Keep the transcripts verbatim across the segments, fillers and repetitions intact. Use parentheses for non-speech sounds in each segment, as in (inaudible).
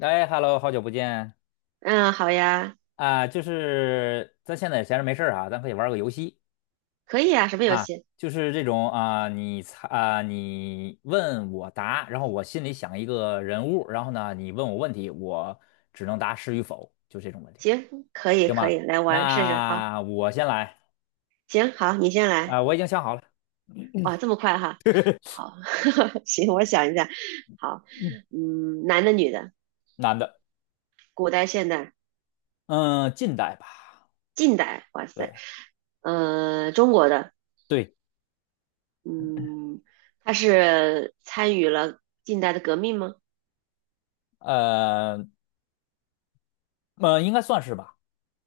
哎，Hello，好久不见嗯，好呀，啊！就是咱现在闲着没事儿啊，咱可以玩个游戏可以啊，什么游啊，戏？就是这种啊，你猜啊，你问我答，然后我心里想一个人物，然后呢，你问我问题，我只能答是与否，就这种问题。行，可以可以，来玩试试。好，那我先来行，好，你先来。啊，我已经想好了。哇，这么快哈？好，(laughs) 行，我想一下。好，嗯，嗯，男的、女的，男的。古代、现代、嗯，近代吧。近代，哇对塞，嗯，中国的，对，嗯，他是参与了近代的革命吗？呃呃，应该算是吧。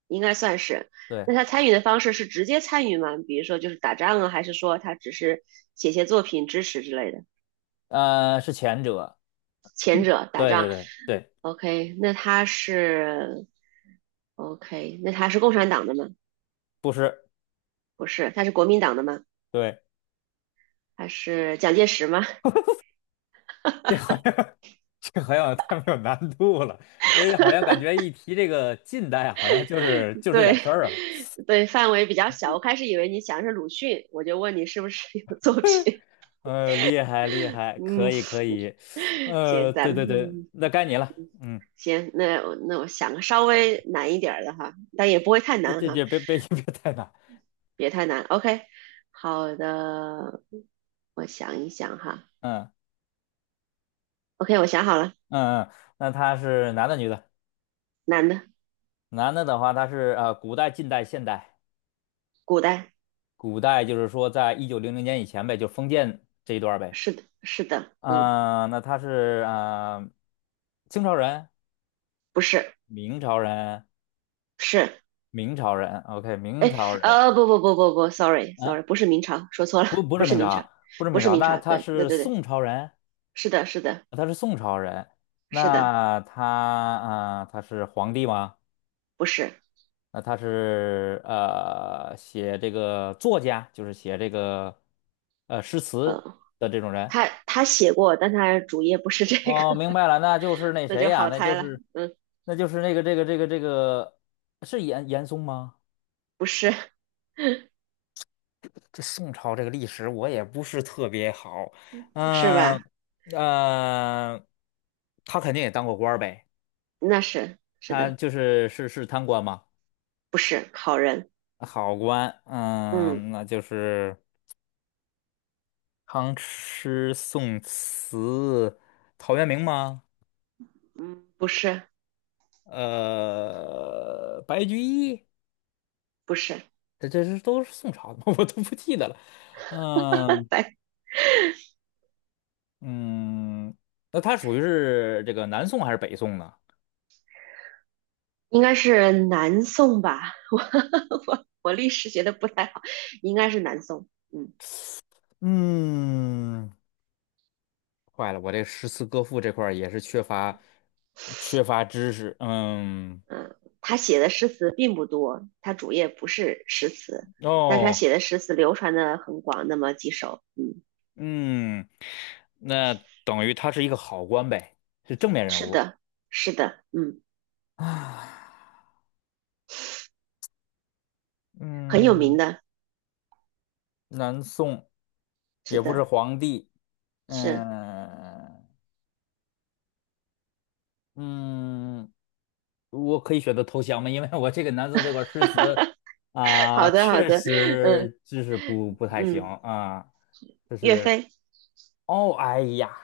应该算是。对。那他参与的方式是直接参与吗？比如说就是打仗啊，还是说他只是写些作品支持之类的？呃，是前者。前者打对对仗。对对。OK，那他是 OK，那他是共产党的吗？不是。不是，他是国民党的吗？对。他是蒋介石吗？这好像太没有难度了。呃，好像感觉一提这个近代啊，好像就是 (laughs) 就这点对，事儿啊。(laughs) 对，范围比较小。我开始以为你想的是鲁迅，我就问你是不是有作品。呃，厉害厉 (laughs) 害，可嗯，以可以。(laughs) 行，呃，咱对们对对，嗯那该你了。嗯，行，那我那我想个稍微难一点儿的哈，但也不会太这难这哈，这别别 (laughs) 别太难。别太难。OK，好的，我想一想哈。嗯 OK，我想好了，嗯嗯。那他是男的女的？男的，男的的话，他是呃古代、近代、现代？古代，古代就是说在一九零零年以前呗，就封建这一段儿呗。是的，是的，嗯，啊、那他是啊、呃清朝人、不是。明朝人、是，明朝人，OK，明朝人。呃，不不不不不，sorry sorry，啊，不是明朝，说错了，不，不不是是明明朝，朝，不是不明是朝，明那朝，他对对是对对，宋朝人。是的是的他是宋朝人。是的，那他啊、呃他是皇帝吗？不是，那他是呃，写这个作家，就是写这个呃诗词嗯，的这种人。他他写过，但他主页不是这哦，个，明白了，那就 (laughs) 是那那谁就呀？好那猜就了，是嗯，那就是那个这个这个这个是严严嵩吗？不是，这宋朝这个历史我也不是特别好。是嗯。吧？呃，他肯定也当过官儿呗。那是是他的，就是是是贪官嘛。不是好人，好官。嗯嗯，那就是康师、宋慈、陶渊明吗？嗯，不是呃，白居易？不是，这这是都是宋朝的吗？(laughs) 我都不记得了。嗯白，嗯。那他属于是这个南宋还是北宋呢？应该是南宋吧，(laughs) 我我我历史学的不太好，应该是南宋，嗯，嗯。坏了，我这诗词歌赋这块儿也是缺乏缺乏知识。嗯。嗯，他写的诗词并不多，他主业不是诗词，但是他哦。写的诗词流传的很广，那么几首，嗯，嗯，那等于他是一个好官呗，是正面人是物的，是的，嗯，啊。很有名嗯，的，南宋是也不是的，皇帝。是，嗯嗯，我可以选择投降吗？因为我这个南宋这块儿诗词 (laughs) 好啊，的，好确的，嗯实知识不不太行嗯，啊。就岳是飞，哦，哎呀。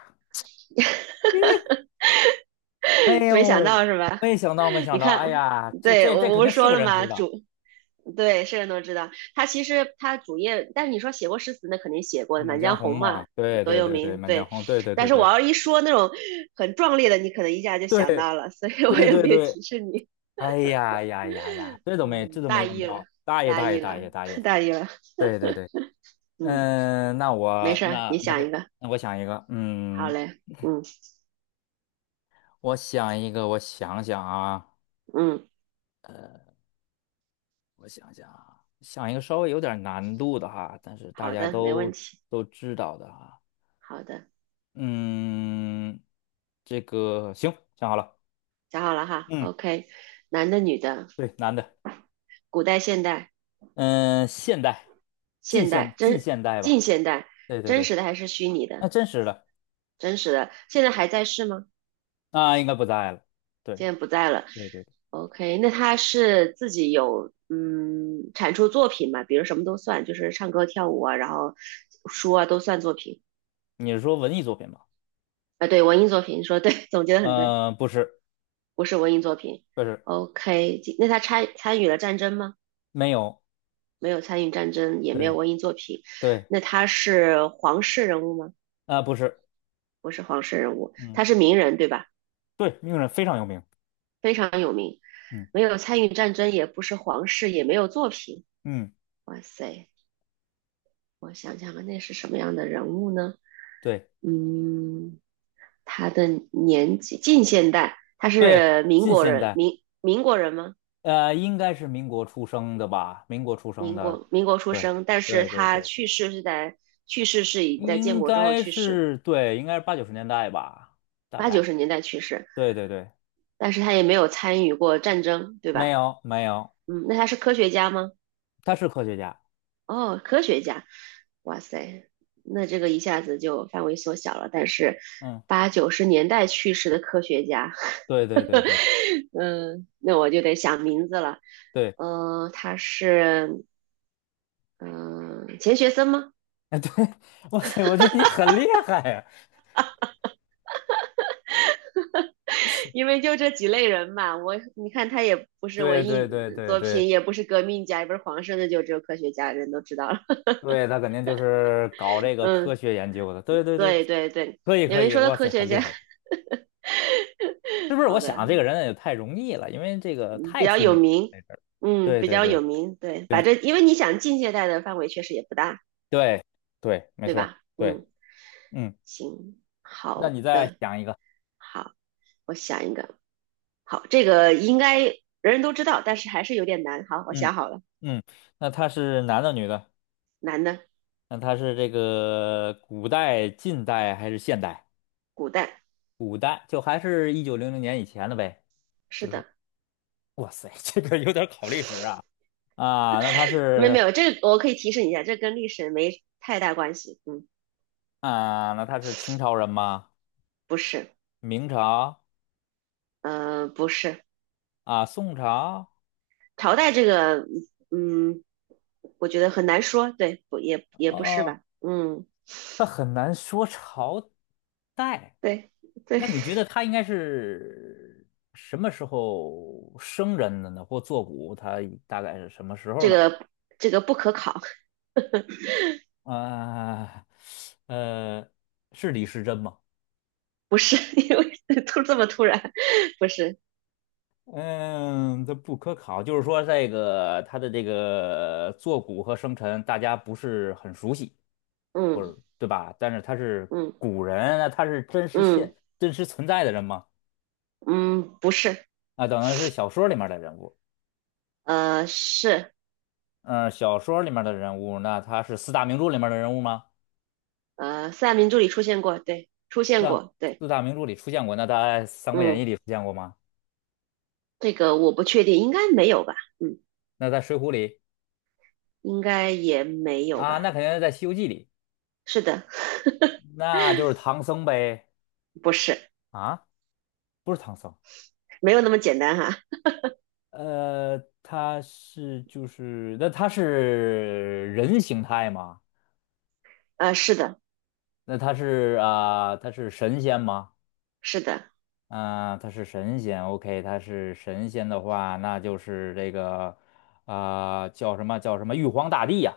哎 (laughs) 没想呦，到是吧？没想到，没 (laughs) 想你到，哎看，呀，这对，这我这我肯不定是是说个了人吗？知道，主对，是人都知道。他其实他主页，但是你说写过诗词，那肯定写过的，《满《满江江红》红》嘛，嘛，对多对有对对，名。《满江对，红》，对对对但是对我要一说那种很壮烈的，你可能一下就对想到了，所以我对也对没有对。提示你。哎呀呀呀呀，(laughs) 这都没这嗯，都没大问意了，到，大爷大大爷意大了，爷大爷 (laughs) 了。大意了。对对对。嗯，嗯，那没我事儿，你那那想个，一个。那我想一个。好嗯，嘞，嗯我想一个。我想想啊，嗯，我想想啊，想一个稍微有点难度的哈，但是大好家的，没问都题。都知道的哈。好的，嗯，这个行，想好了。想好了哈。嗯，OK，男的、女的，对，男的。古代、现代、嗯，现代，近现现代、近真现代吧。近现代，对对真对。实的还是虚拟那的？真实的，真实的，现在还在世吗？那应该不在了。对。现在不在了。对对对。 OK，那他是自己有嗯产出作品嘛？比如什么都算，就是唱歌、跳舞啊，然后书啊都算作品你是说文艺作品吧？啊。对，文艺作品，你说对，(laughs) 总结的很对，呃，不是。不是文艺作品。不是。OK，那他参参与了战争吗？没有。没有参与战争，也没有对。文艺作品。对。那他是皇室人物吗？啊、不是。不是皇室人物，嗯。他是名人对吧？对，名人非常有名。非常有名，嗯没有参与战争，也不是皇室，也没有作品。嗯。哇塞，我想想啊，那是什么样的人物呢？对嗯，他的年纪近现代，他对，是民近国现人，代。民民国人吗？呃，应该是民国出生的吧？民国出生民的。国民国出对生，但是对对他对。去世是在去世是已在建应国之后该去世，是对，应该是八九十年代吧，大八九概。十年代去世，对对对。但是他也没有参与过战争，对没吧？有没有。嗯，那他是科学家吗？他是科学家。哦，科学家，哇塞，那这个一下子就范围缩小了。但是嗯，八九十年代去世的科学家，对对对对 (laughs) 嗯，那我就得想名字了。对。嗯、他是嗯、钱学森吗？哎对。(laughs) 哇塞，我觉得你很厉害呀。(laughs) 因为就这几类人嘛，我你看他也不是对文对艺对对作品，对也不是革命家，也不是皇上的，就只有科学家，人都知道了。对。他肯定就是搞 (laughs) 这个科嗯，学研究的。对对对。对对对，可以因可为以，说到哇科塞，学很厉家，害。是不 (laughs) 是？我好的，想这个人也太容易了，因为这个嗯，比太较出有名了名，这事儿。嗯，对比对较对。有名，对，把行。这，因为你想近现代的范围确实也不大，对对，没对错儿。吧？对。嗯，嗯。行，那好你再的，想一个。好，我想一个，好，这个应该人人都知道，但是还是有点难。好，我嗯。想好了，嗯。那他是男的女的？难的，那他是这个古代、近代还是现代？古代，古代就还是一九零零年以前的呗。是就是，的，哇塞，(laughs) 这个有点考历史啊。啊，那他没有没是有，这个我可以提示你一下，这跟历史没太大关系。嗯，啊，那他是清朝人吗？不是，明朝？呃，不是，啊，宋朝？朝代这个，嗯，我觉得很难说，对，不也也不是哦，吧？嗯，那很难说朝代。对对，那你觉得他应该是什么时候生人的呢？或作古，他大概是什么时候这呢？个这个不可考，啊。呃，是李时珍吗？不是，(laughs) 因为突这么突然，不是，嗯，这不可考，就是说这个他的这个坐骨和生辰，大家不是很熟悉，或嗯者对吧？但是他是嗯古人，那他是真实现、嗯真实存在的人吗？嗯，不是，啊，等于是小说里面的人物。呃，是嗯，小说里面的人物，那他是四大名著里面的人物吗？呃，四大名著里出现过，对，出四现大过，对，四大名著里出现过，那他在《三国演义》嗯，里出现过吗？这个我不确定，应该没有吧，嗯，那在《水浒》里？应该也没有啊，那吧，肯定是在《西游记》里。是的，那就是唐僧呗。不是，啊，不是唐僧。没有那么简单哈，呃，他是就是，那他是人形态吗？呃，是的，那他是啊、他是神仙吗？是的，啊、他是神仙，OK，他是神仙的话，那就是这个啊、叫什么叫什么玉皇大帝呀。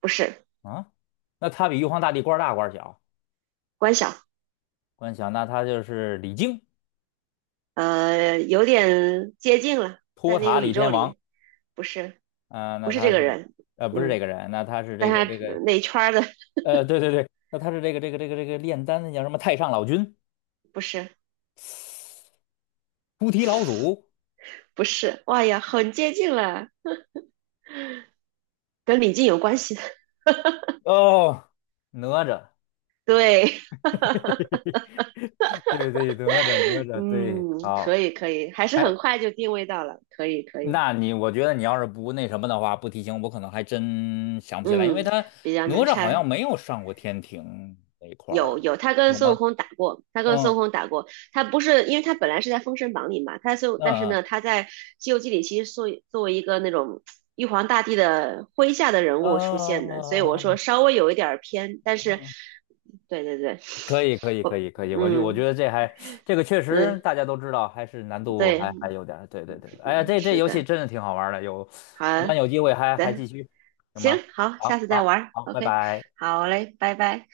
不是，啊？那他比玉皇大帝官儿大官儿小？关晓，官小，那他就是李靖，呃，有点接近了，在托那塔个李宇天宙王？里，不是，啊、不那是这他个是人，呃不是这嗯，个人？那他是这但个他这个那一圈儿的，呃，对对对，那他是这个这个这个这个炼丹的叫什么太上老君、不是，菩提老祖？不是，哇呀，很接近了，跟李靖有关系的，哦，哪吒！对，(laughs) 对对，哪吒哪 (laughs) 吒，对，嗯，可好。以，可以，还是哎，很快就定位到了，可以，可以。那你我觉得你要是不那什么的话，不提醒我，可能还真想不起来，因为嗯，他比较哪难吒好拆。像没有上过天庭那一块儿有的。有，他跟有孙吗？悟空打过，他跟孙嗯悟空打过。他不是，因为他本来是在《封神榜》里嘛，他就嗯但是嗯呢，他在《西游记》里其实作为作为一个那种玉皇大帝的麾下的人嗯物出现的，所以我说嗯稍微有一点儿偏，但嗯是，嗯。对对对，可以，可以，可我以，可以，我就我觉嗯得这还这个确嗯实大家都知道，还是难度还对，还有点儿，对对对，哎呀，这这是游戏的，真的挺好玩儿的，有，好咱有机会还还的，继续，行行吗？好，好，下次再好，玩儿好，拜，OK，拜。好嘞，拜拜。